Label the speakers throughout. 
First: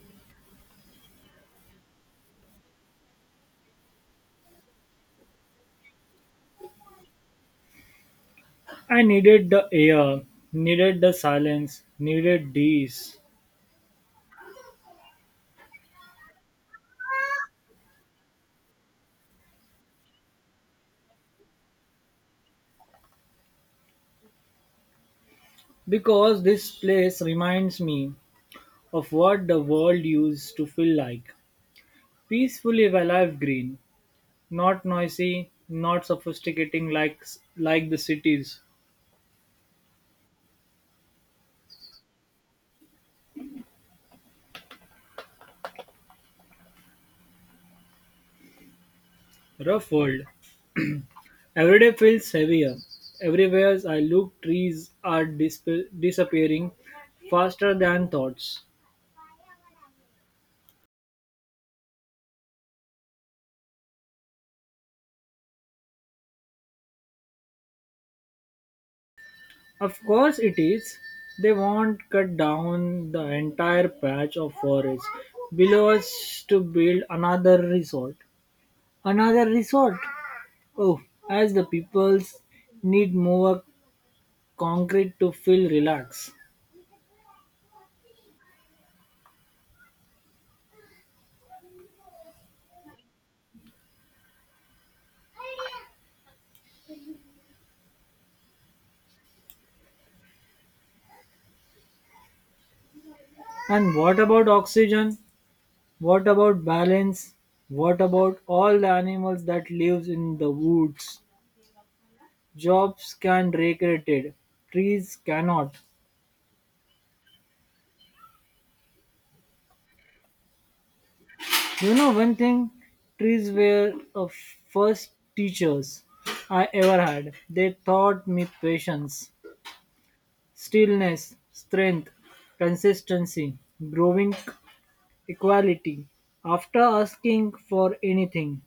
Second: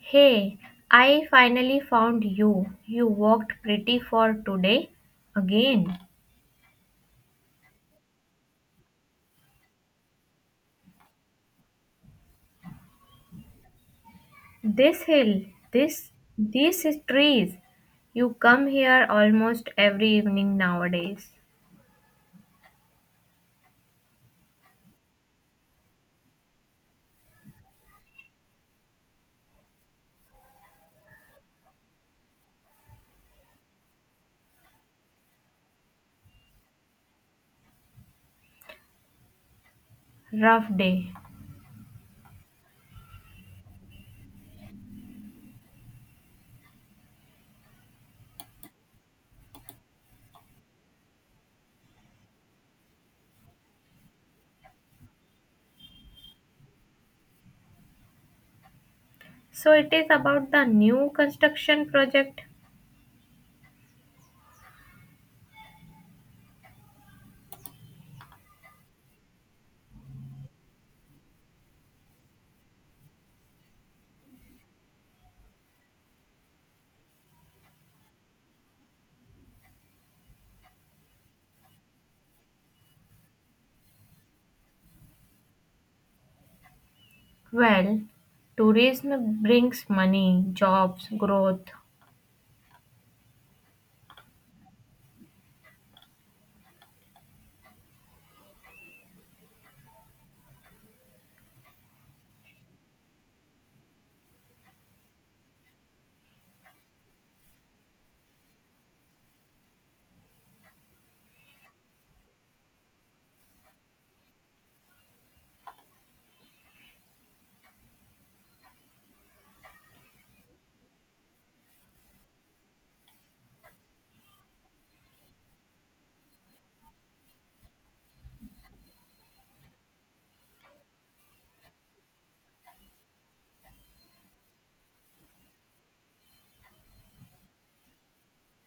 Speaker 1: Hey, I finally found you. You walked pretty far today. Again,
Speaker 2: I needed the air, needed the silence, needed these.
Speaker 1: this hill, this these trees. You come here almost every evening nowadays.
Speaker 2: Because this place reminds me of what the world used to feel like. Peacefully alive green, not noisy, not sophisticating like the cities.
Speaker 1: Rough day.
Speaker 2: Rough world. Every day feels heavier. Everywhere I look, trees are disappearing faster than thoughts.
Speaker 1: So it is about the new construction project.
Speaker 2: Of course it is. They won't cut down the entire patch of forest below us to build another resort. Another resort? Oh, as the peoples need more concrete to feel relaxed.
Speaker 1: Well, tourism brings money, jobs, growth.
Speaker 2: And what about oxygen? What about balance? What about all the animals that lives in the woods? Jobs can recreated, trees cannot. You know one thing, trees were the first teachers I ever had. They taught me patience, stillness, strength, consistency, growing equality. After asking for anything,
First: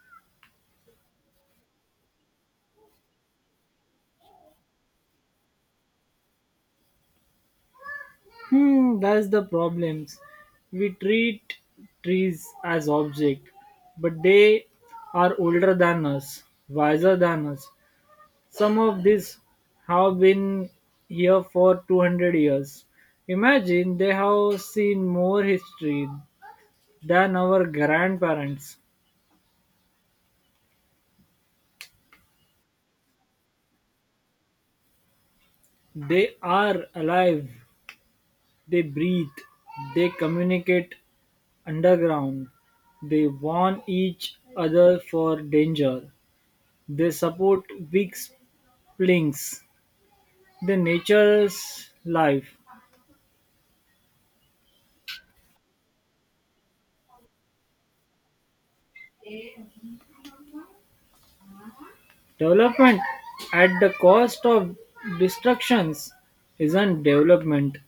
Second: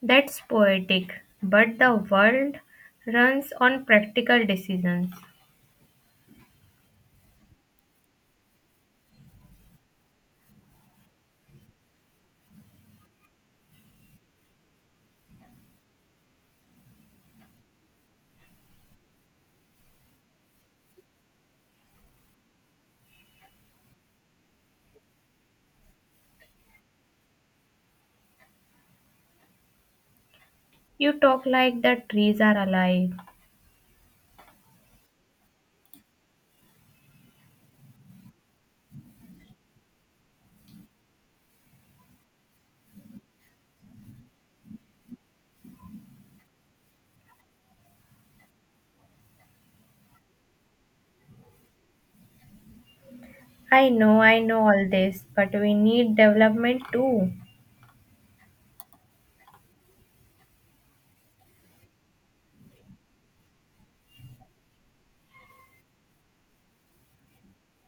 Speaker 1: That's poetic, but the world runs on practical decisions.
Speaker 2: that's the problems. We treat trees as object, but they are older than us, wiser than us, some of these have been here for 200 years. Imagine they have seen more history than our grandparents.
Speaker 1: You talk like the trees are alive.
Speaker 2: They are alive, they breathe, they communicate underground, they warn each other for danger, they support weak links, they nature's life.
Speaker 1: I know all this, but we need development too.
Speaker 2: Development at the cost of destructions isn't development.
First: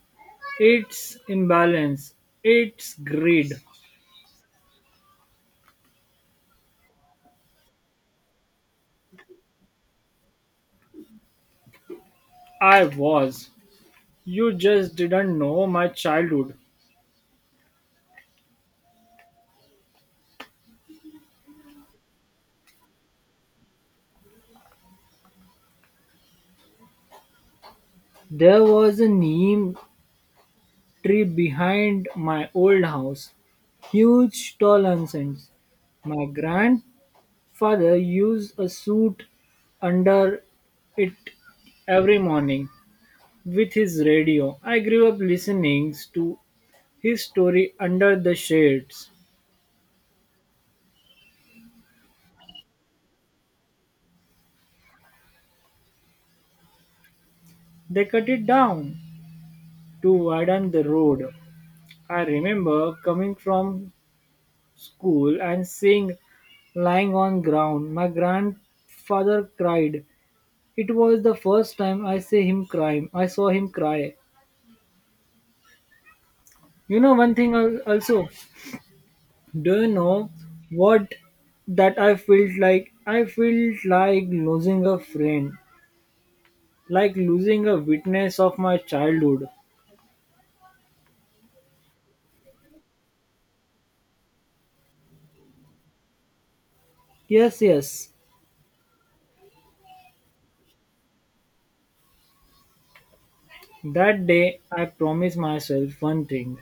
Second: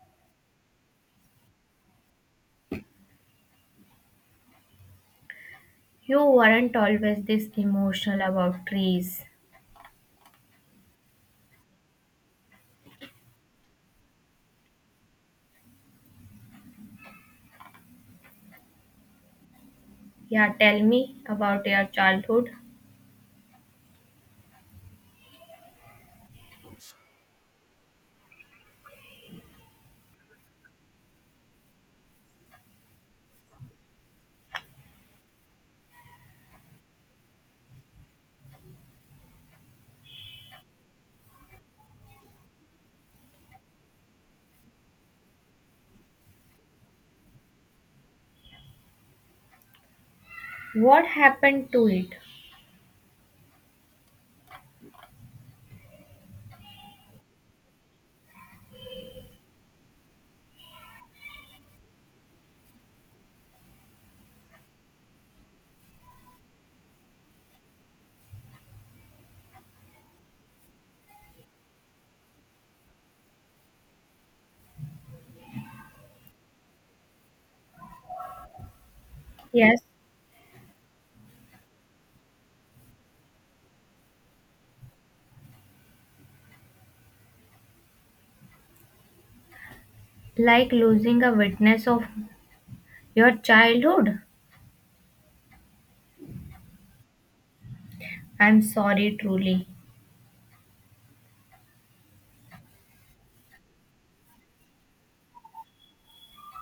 Speaker 2: It's imbalance. It's greed.
Speaker 1: You weren't always this emotional about trees.
Speaker 2: I was. You just didn't know my childhood.
Speaker 1: Yeah, tell me about your childhood.
Speaker 2: There was a neem tree behind my old house. Huge tall nonsense. My grandfather used a suit under it every morning with his radio. I grew up listening to his story under the shades.
Speaker 1: What happened to it?
Speaker 2: They cut it down to widen the road. I remember coming from school and seeing lying on ground. My grandfather cried. It was the first time I see him cry. I saw him cry. You know one thing also. Do
Speaker 1: Yes,
Speaker 2: you know what that I felt like? I felt like losing a friend, like losing a witness of my childhood.
Speaker 1: like losing a witness of your childhood.
Speaker 2: Yes, yes.
Speaker 1: I'm sorry, truly.
Speaker 2: That day I promised myself one thing.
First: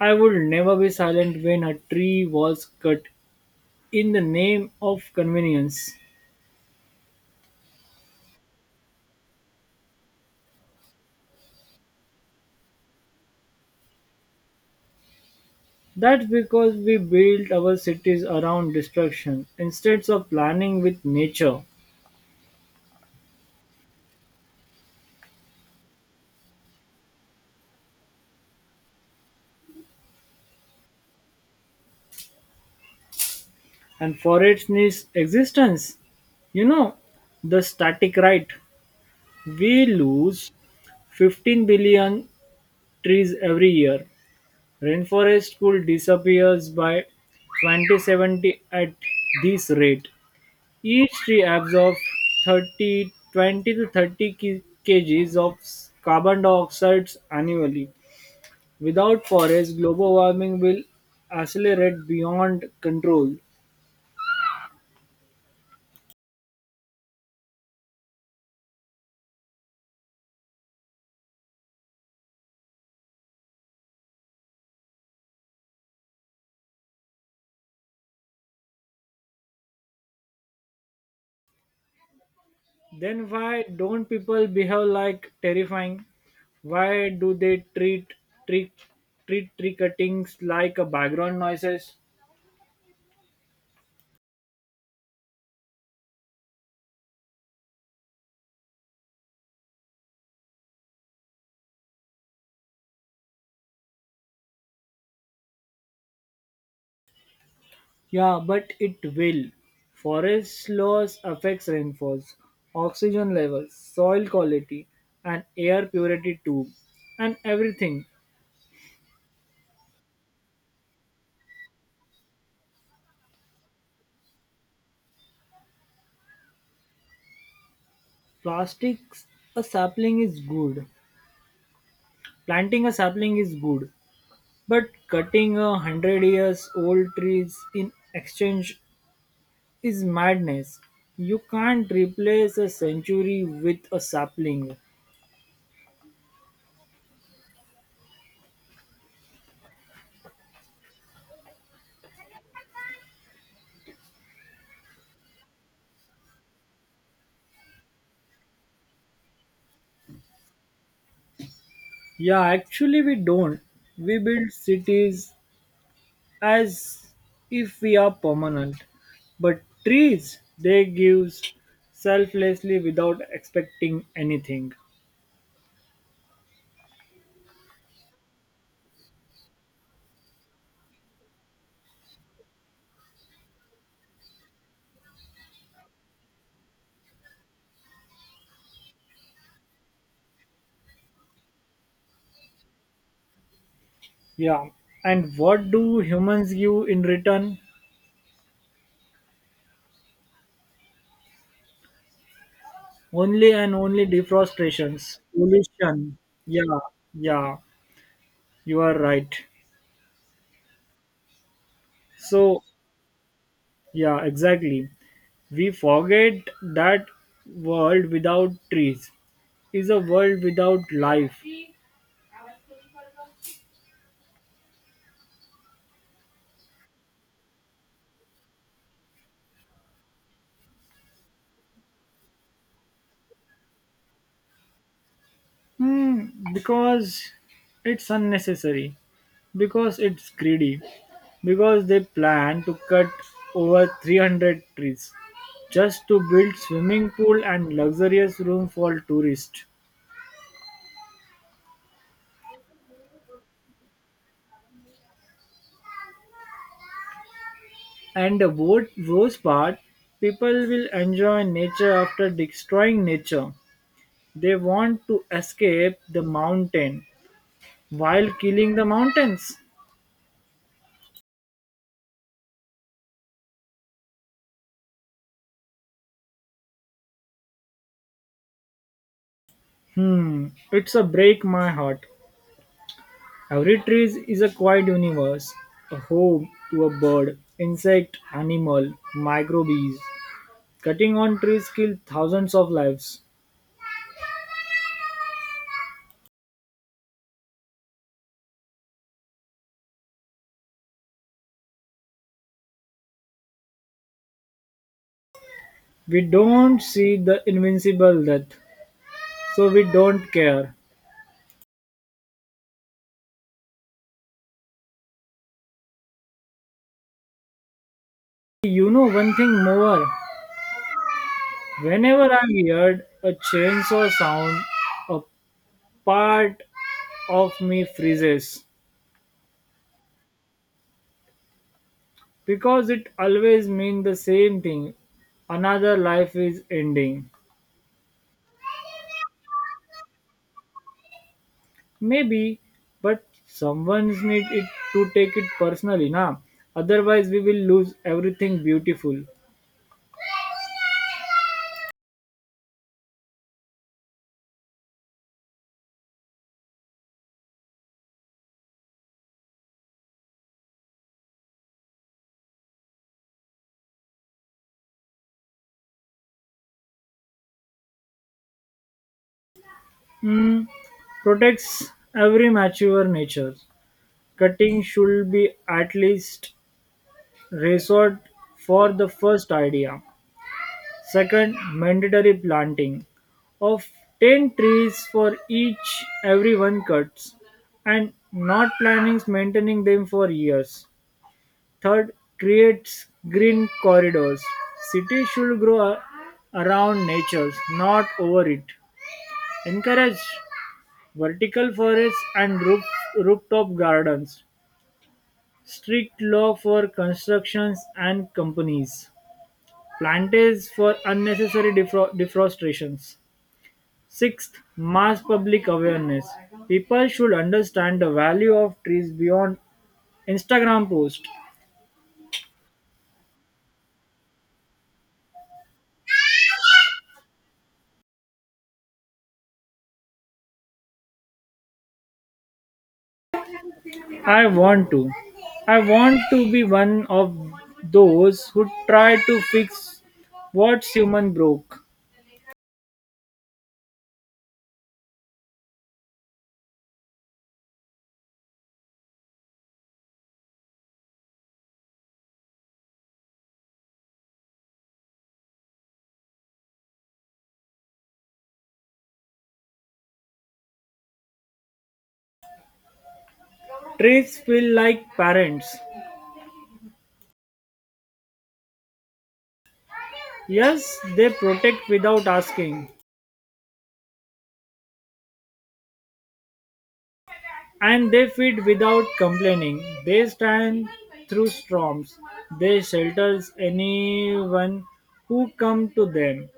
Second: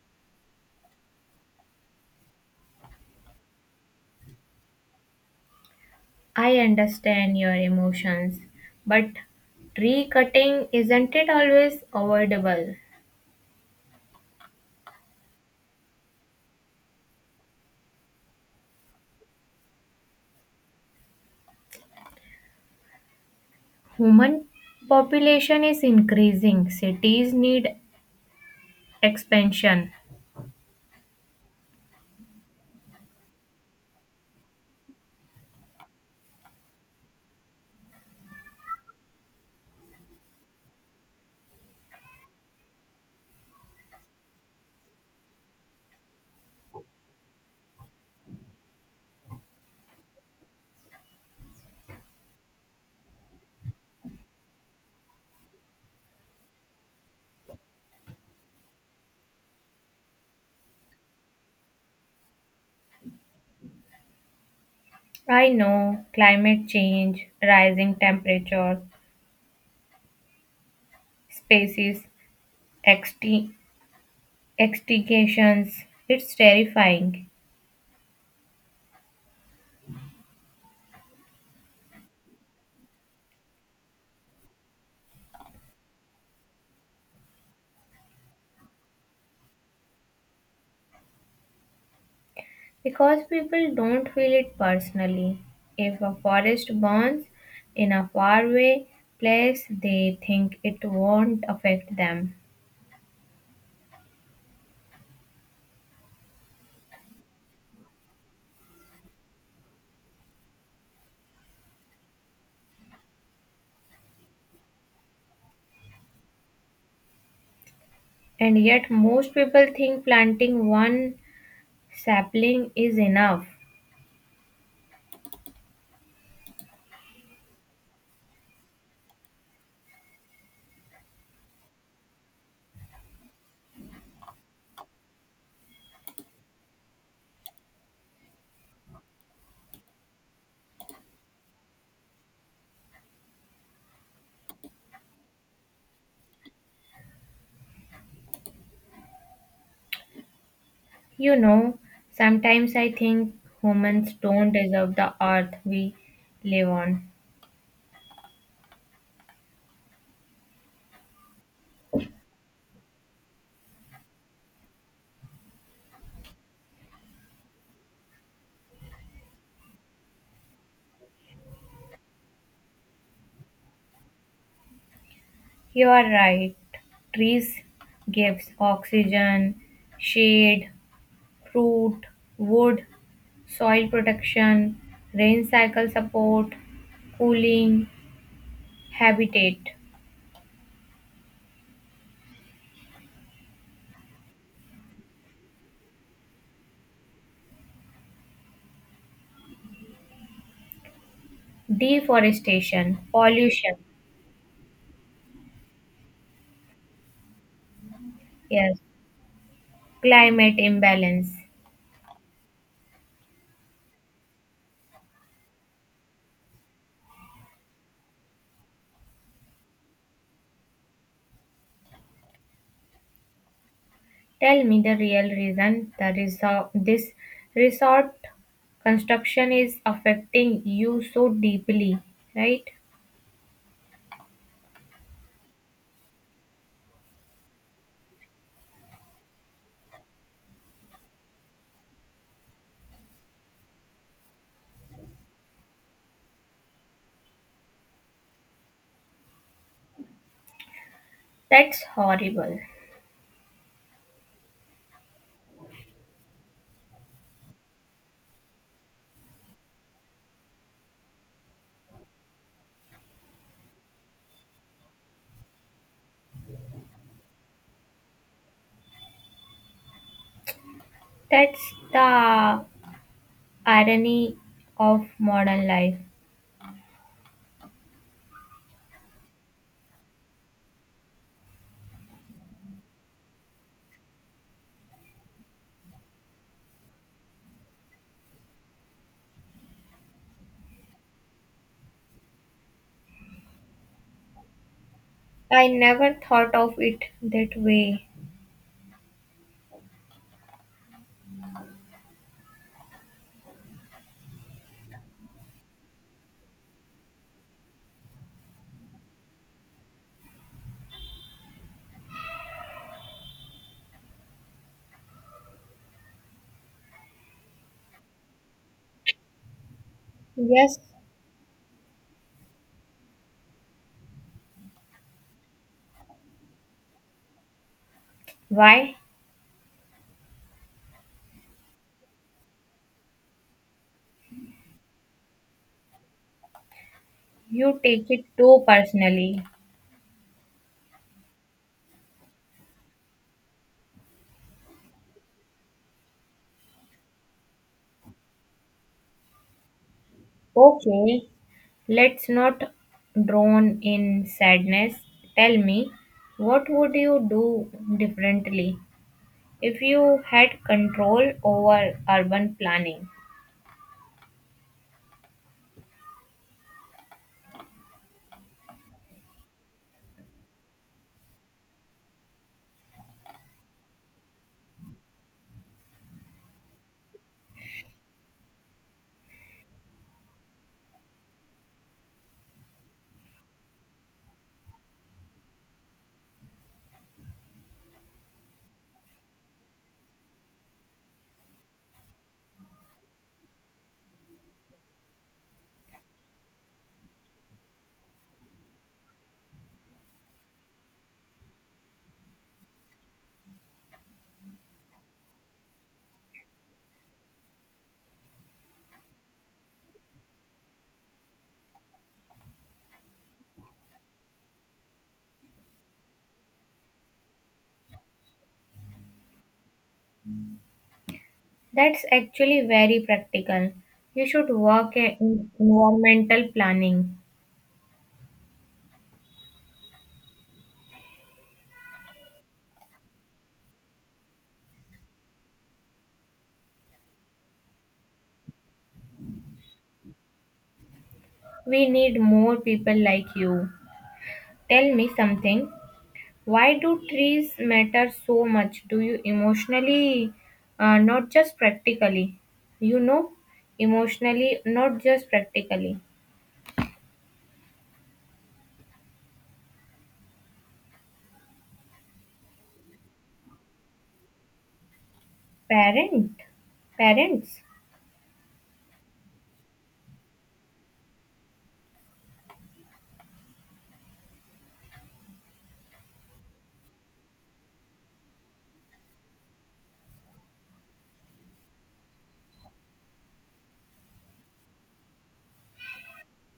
Speaker 2: I would never be silent when a tree was cut in the name of convenience.
Speaker 1: I understand your emotions, but tree cutting isn't it always avoidable?
Speaker 2: That's because we built our cities around destruction instead of planning with nature
Speaker 1: Human population is increasing. Cities need expansion.
Speaker 2: and for its needs existence. You know, the static right. We lose 15 billion trees every year. Rainforest could disappears by 2070 at this rate. Each tree absorbs 30, 20 to 30 kgs of carbon dioxide annually. Without forests, global warming will accelerate beyond control.
Speaker 1: I know climate change, rising temperature, species exti- extinctions. It's terrifying
Speaker 2: Then why don't people behave like terrifying? Why do they tree, treat tree cuttings like a background noises?
Speaker 1: because people don't feel it personally. If a forest burns in a faraway place, they think it won't affect them.
Speaker 2: Yeah, but it will. Forest loss affects rainfalls, oxygen levels, soil quality, and air purity too, and everything.
Speaker 1: And yet, most people think planting one sapling is enough.
Speaker 2: Plastics, a sapling is good. Planting a sapling is good, but cutting a hundred years old trees in exchange is madness. You can't replace a century with a sapling.
Speaker 1: You know, sometimes I think humans don't deserve the earth we live on.
Speaker 2: Yeah, actually, we don't. We build cities as if we are permanent. But trees, they give selflessly without expecting anything.
Speaker 1: You are right. Trees gives oxygen, shade, fruit, wood, soil protection, rain cycle support, cooling, habitat,
Speaker 2: Yeah. And what do humans give in return?
Speaker 1: deforestation,
Speaker 2: Only and
Speaker 1: pollution,
Speaker 2: only deforestations, pollution. Yeah, yeah,
Speaker 1: yes,
Speaker 2: you are right.
Speaker 1: climate imbalance.
Speaker 2: So, yeah, exactly. We forget that world without trees is a world without life.
Speaker 1: Tell me the real reason the this resort construction is affecting you so deeply, right?
Speaker 2: Hmm, because it's unnecessary, because it's greedy, because they plan to cut over 300 trees just to build swimming pool and luxurious room for tourists.
Speaker 1: That's horrible.
Speaker 2: And the worst part, people will enjoy nature after destroying nature. They want to escape the mountain while killing the mountains.
Speaker 1: That's the irony of modern life.
Speaker 2: Hmm, it's a break my heart. Every tree is a quiet universe, a home to a bird, insect, animal, microbes. Cutting on trees kills thousands of lives.
Speaker 1: I never thought of it that way.
Speaker 2: We don't see the invincible death, so we don't care. You know one thing more.
Speaker 1: Yes,
Speaker 2: Whenever I heard a chainsaw sound, a part of me freezes
Speaker 1: why?
Speaker 2: because it always means the same thing. Another life is ending.
Speaker 1: You take it too personally.
Speaker 2: Maybe, but someone's need it to take it personally, na? Otherwise, we will lose everything beautiful.
Speaker 1: Okay, let's not drown in sadness. Tell me, what would you do differently, if you had control over urban planning?
Speaker 2: Hmm. Protects every mature nature. Cutting should be at least resort for the first idea. Second, mandatory planting of 10 trees for each everyone cuts and not planning maintaining them for years. Third, creates green corridors. Cities should grow around nature, not over it. Encourage vertical forests and rooftop gardens. Strict law for constructions and companies. Plantage for unnecessary defrostrations. Sixth, mass public awareness. People should understand the value of trees beyond Instagram post.
Speaker 1: That's actually very practical. You should work in environmental planning.
Speaker 2: I want to. I want to be one of those who try to fix what human broke.
Speaker 1: We need more people like you. Tell me something. Why do trees matter so much? Do you emotionally, not just practically? You know, emotionally, not just practically.
Speaker 2: Trees feel like parents.
Speaker 1: Parent, parents.
Speaker 2: Yes, they protect without asking, and they feed without complaining. They stand through storms. They shelters anyone who come to them.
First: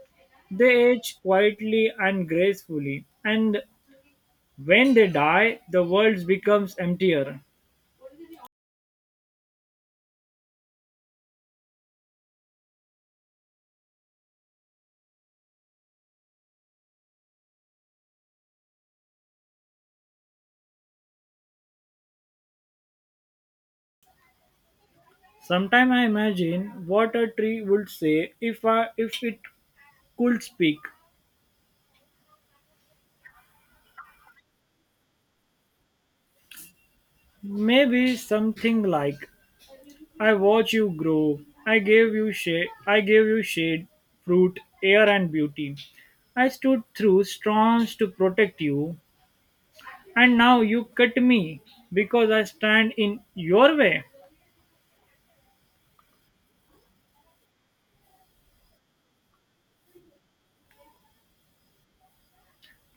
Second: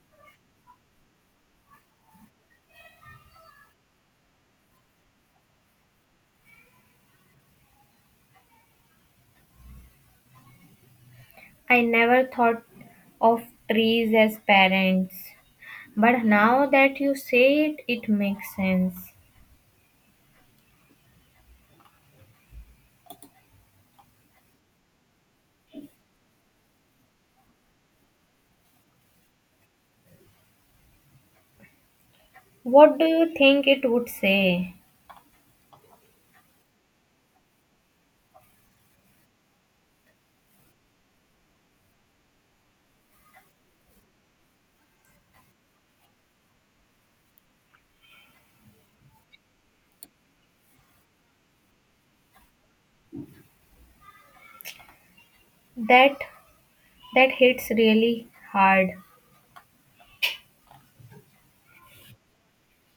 Speaker 2: They age quietly and gracefully, and when they die, the world becomes emptier.
Speaker 1: I never thought of trees as parents. But now that you say it, it makes sense.
Speaker 2: Sometimes I imagine what a tree would say if it could speak.
Speaker 1: What do you think it would say?
Speaker 2: Maybe something like I watch you grow, I gave you shade, fruit, air and beauty. I stood through storms to protect you, and now you cut me because I stand in your way.
Speaker 1: That that hits really hard.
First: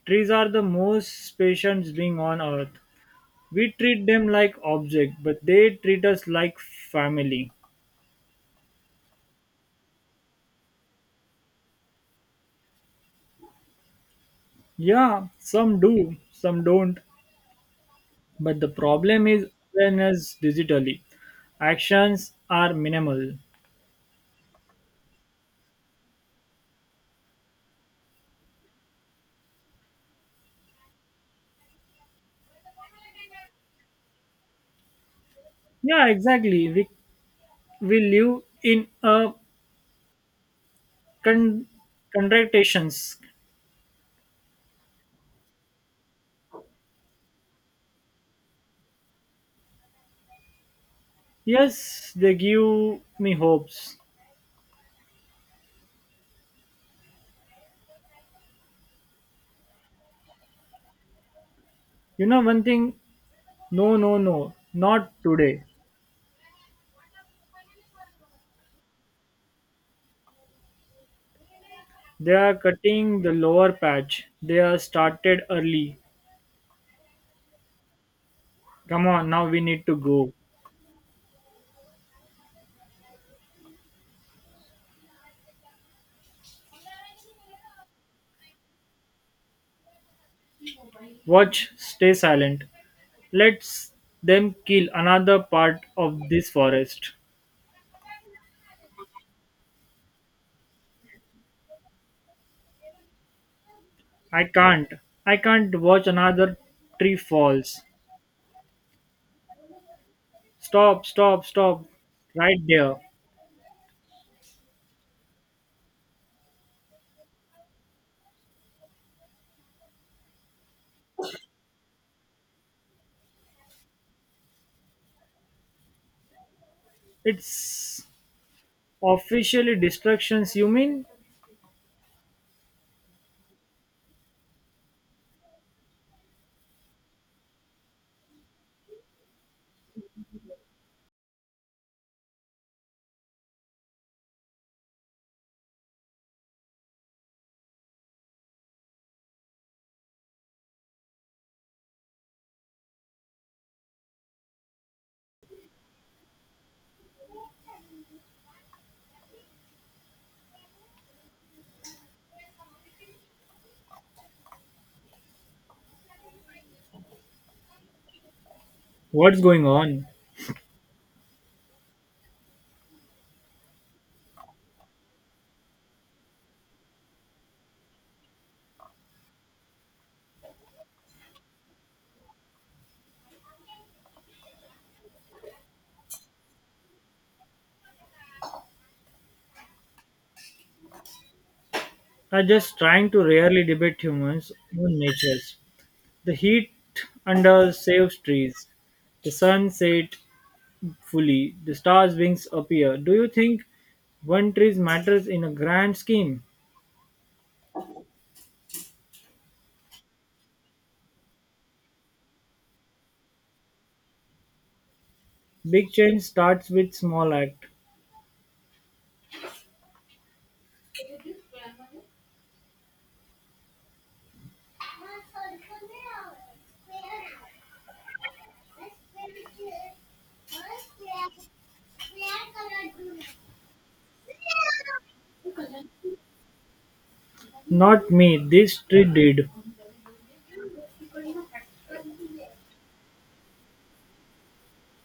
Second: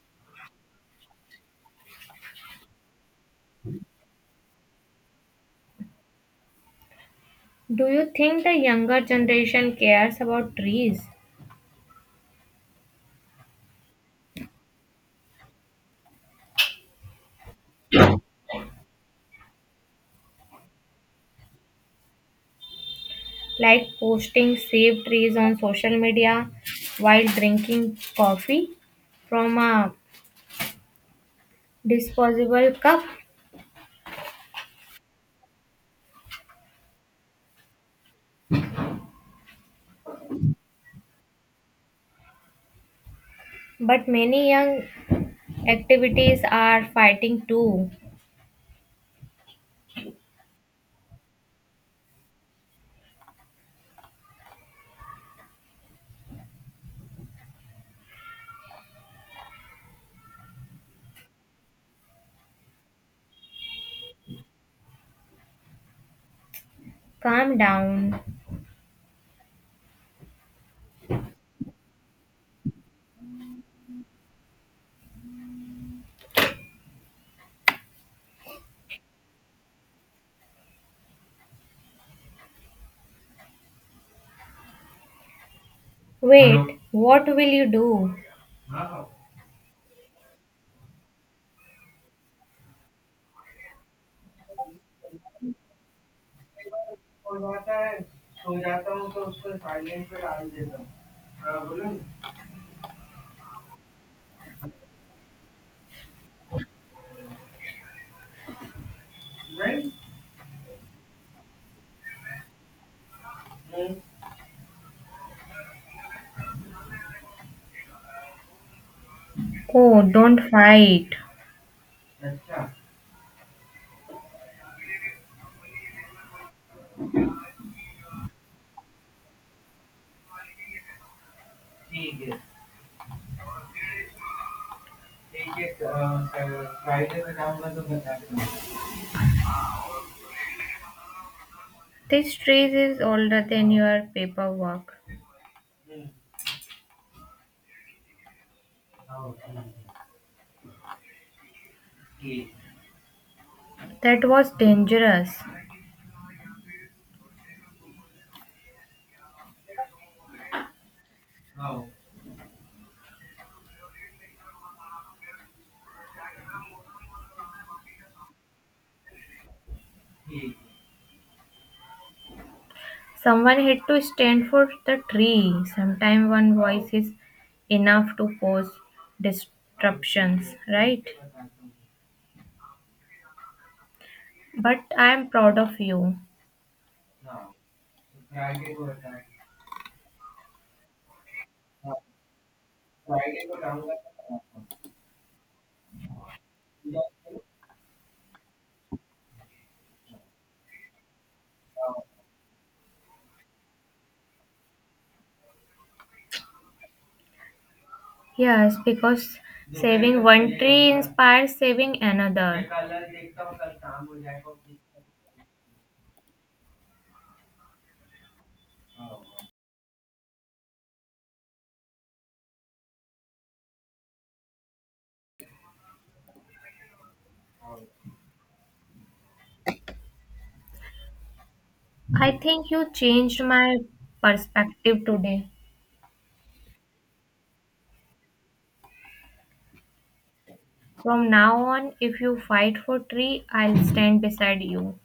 Speaker 2: Trees are the most patient being on earth. We treat them like objects, but they treat us like family.
Speaker 1: Do you think the younger generation cares about trees?
Speaker 2: Yeah, some do, some don't. But the problem is awareness digitally. Actions are minimal.
Speaker 1: Like posting saved trees on social media while drinking coffee from a disposable cup?
Speaker 2: Yeah, exactly. We live in a con- contractations.
Speaker 1: But many young activities are fighting too.
Speaker 2: Yes, they give me hopes. You know one thing? No, no, no, not today.
Speaker 1: Calm down.
Speaker 2: They are cutting the lower patch. They are started early. Come on, now we need to go.
Speaker 1: Wait, what will you do?
Speaker 2: Watch, stay silent. Let them kill another part of this forest. I can't. I can't watch another tree falls. Stop, stop, stop. Right there.
Speaker 1: Oh, don't fight.
Speaker 2: It's officially destructions, you mean?
Speaker 1: This trees is older than your paperwork. That was dangerous.
Speaker 2: What's going on?
Speaker 1: Someone had to stand for the tree. Sometimes one voice is enough to cause disruptions, right? But I am proud of you.
Speaker 2: I'm just trying to rarely debate humans on natures. The heat under saves trees. The sun set fully. The stars' wings appear. Do you think one tree matters in a grand scheme?
Speaker 1: Yes, because saving one tree inspires saving another.
Speaker 2: Big change starts with small act.
Speaker 1: I think you changed my perspective today.
Speaker 2: Not me, this tree did.
Speaker 1: From now on, if you fight for tree, I'll stand beside you.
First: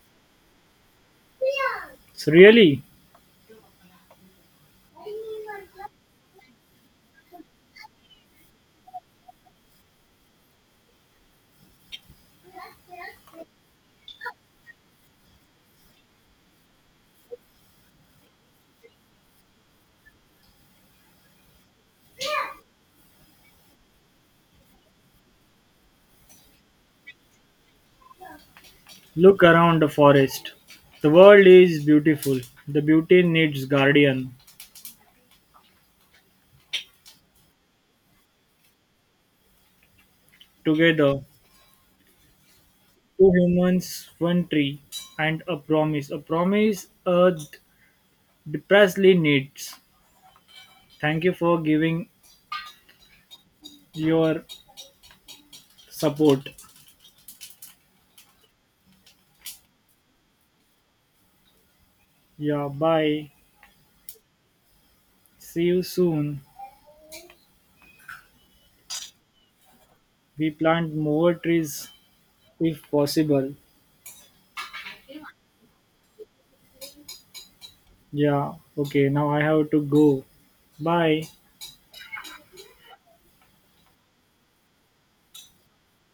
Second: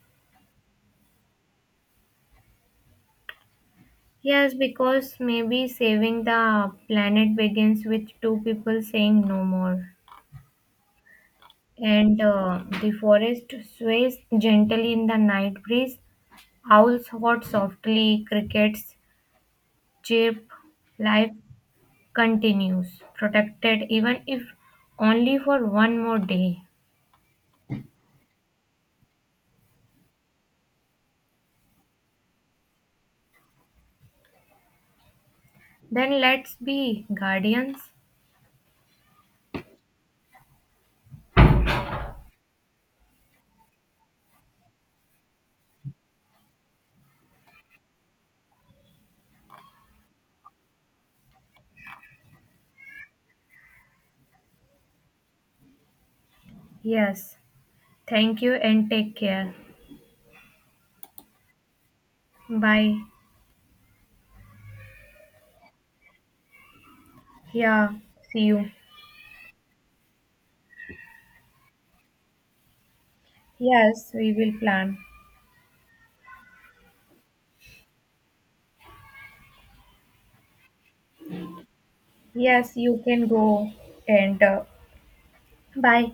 Speaker 2: Really?
Speaker 1: Yes, because maybe saving the planet begins with two people saying no more. And The forest sways gently in the night breeze. Owls hoot softly, crickets chirp. Life continues, protected even if only for one more day.
Speaker 2: Look around the forest. The world is beautiful. The beauty needs guardian.
Speaker 1: Then let's be guardians.
Speaker 2: Together, two humans, one tree, and a promise. A promise Earth desperately needs. Thank you for giving your support.
Speaker 1: Yes, thank you and take care.
Speaker 2: Yeah,
Speaker 1: Bye.
Speaker 2: bye. See you soon.
Speaker 1: Yeah, see you.
Speaker 2: We plant more trees if possible.
Speaker 1: Yes, we will plan.
Speaker 2: Yeah, okay, now I have to go. Bye.
Speaker 1: Yes, you can go and bye.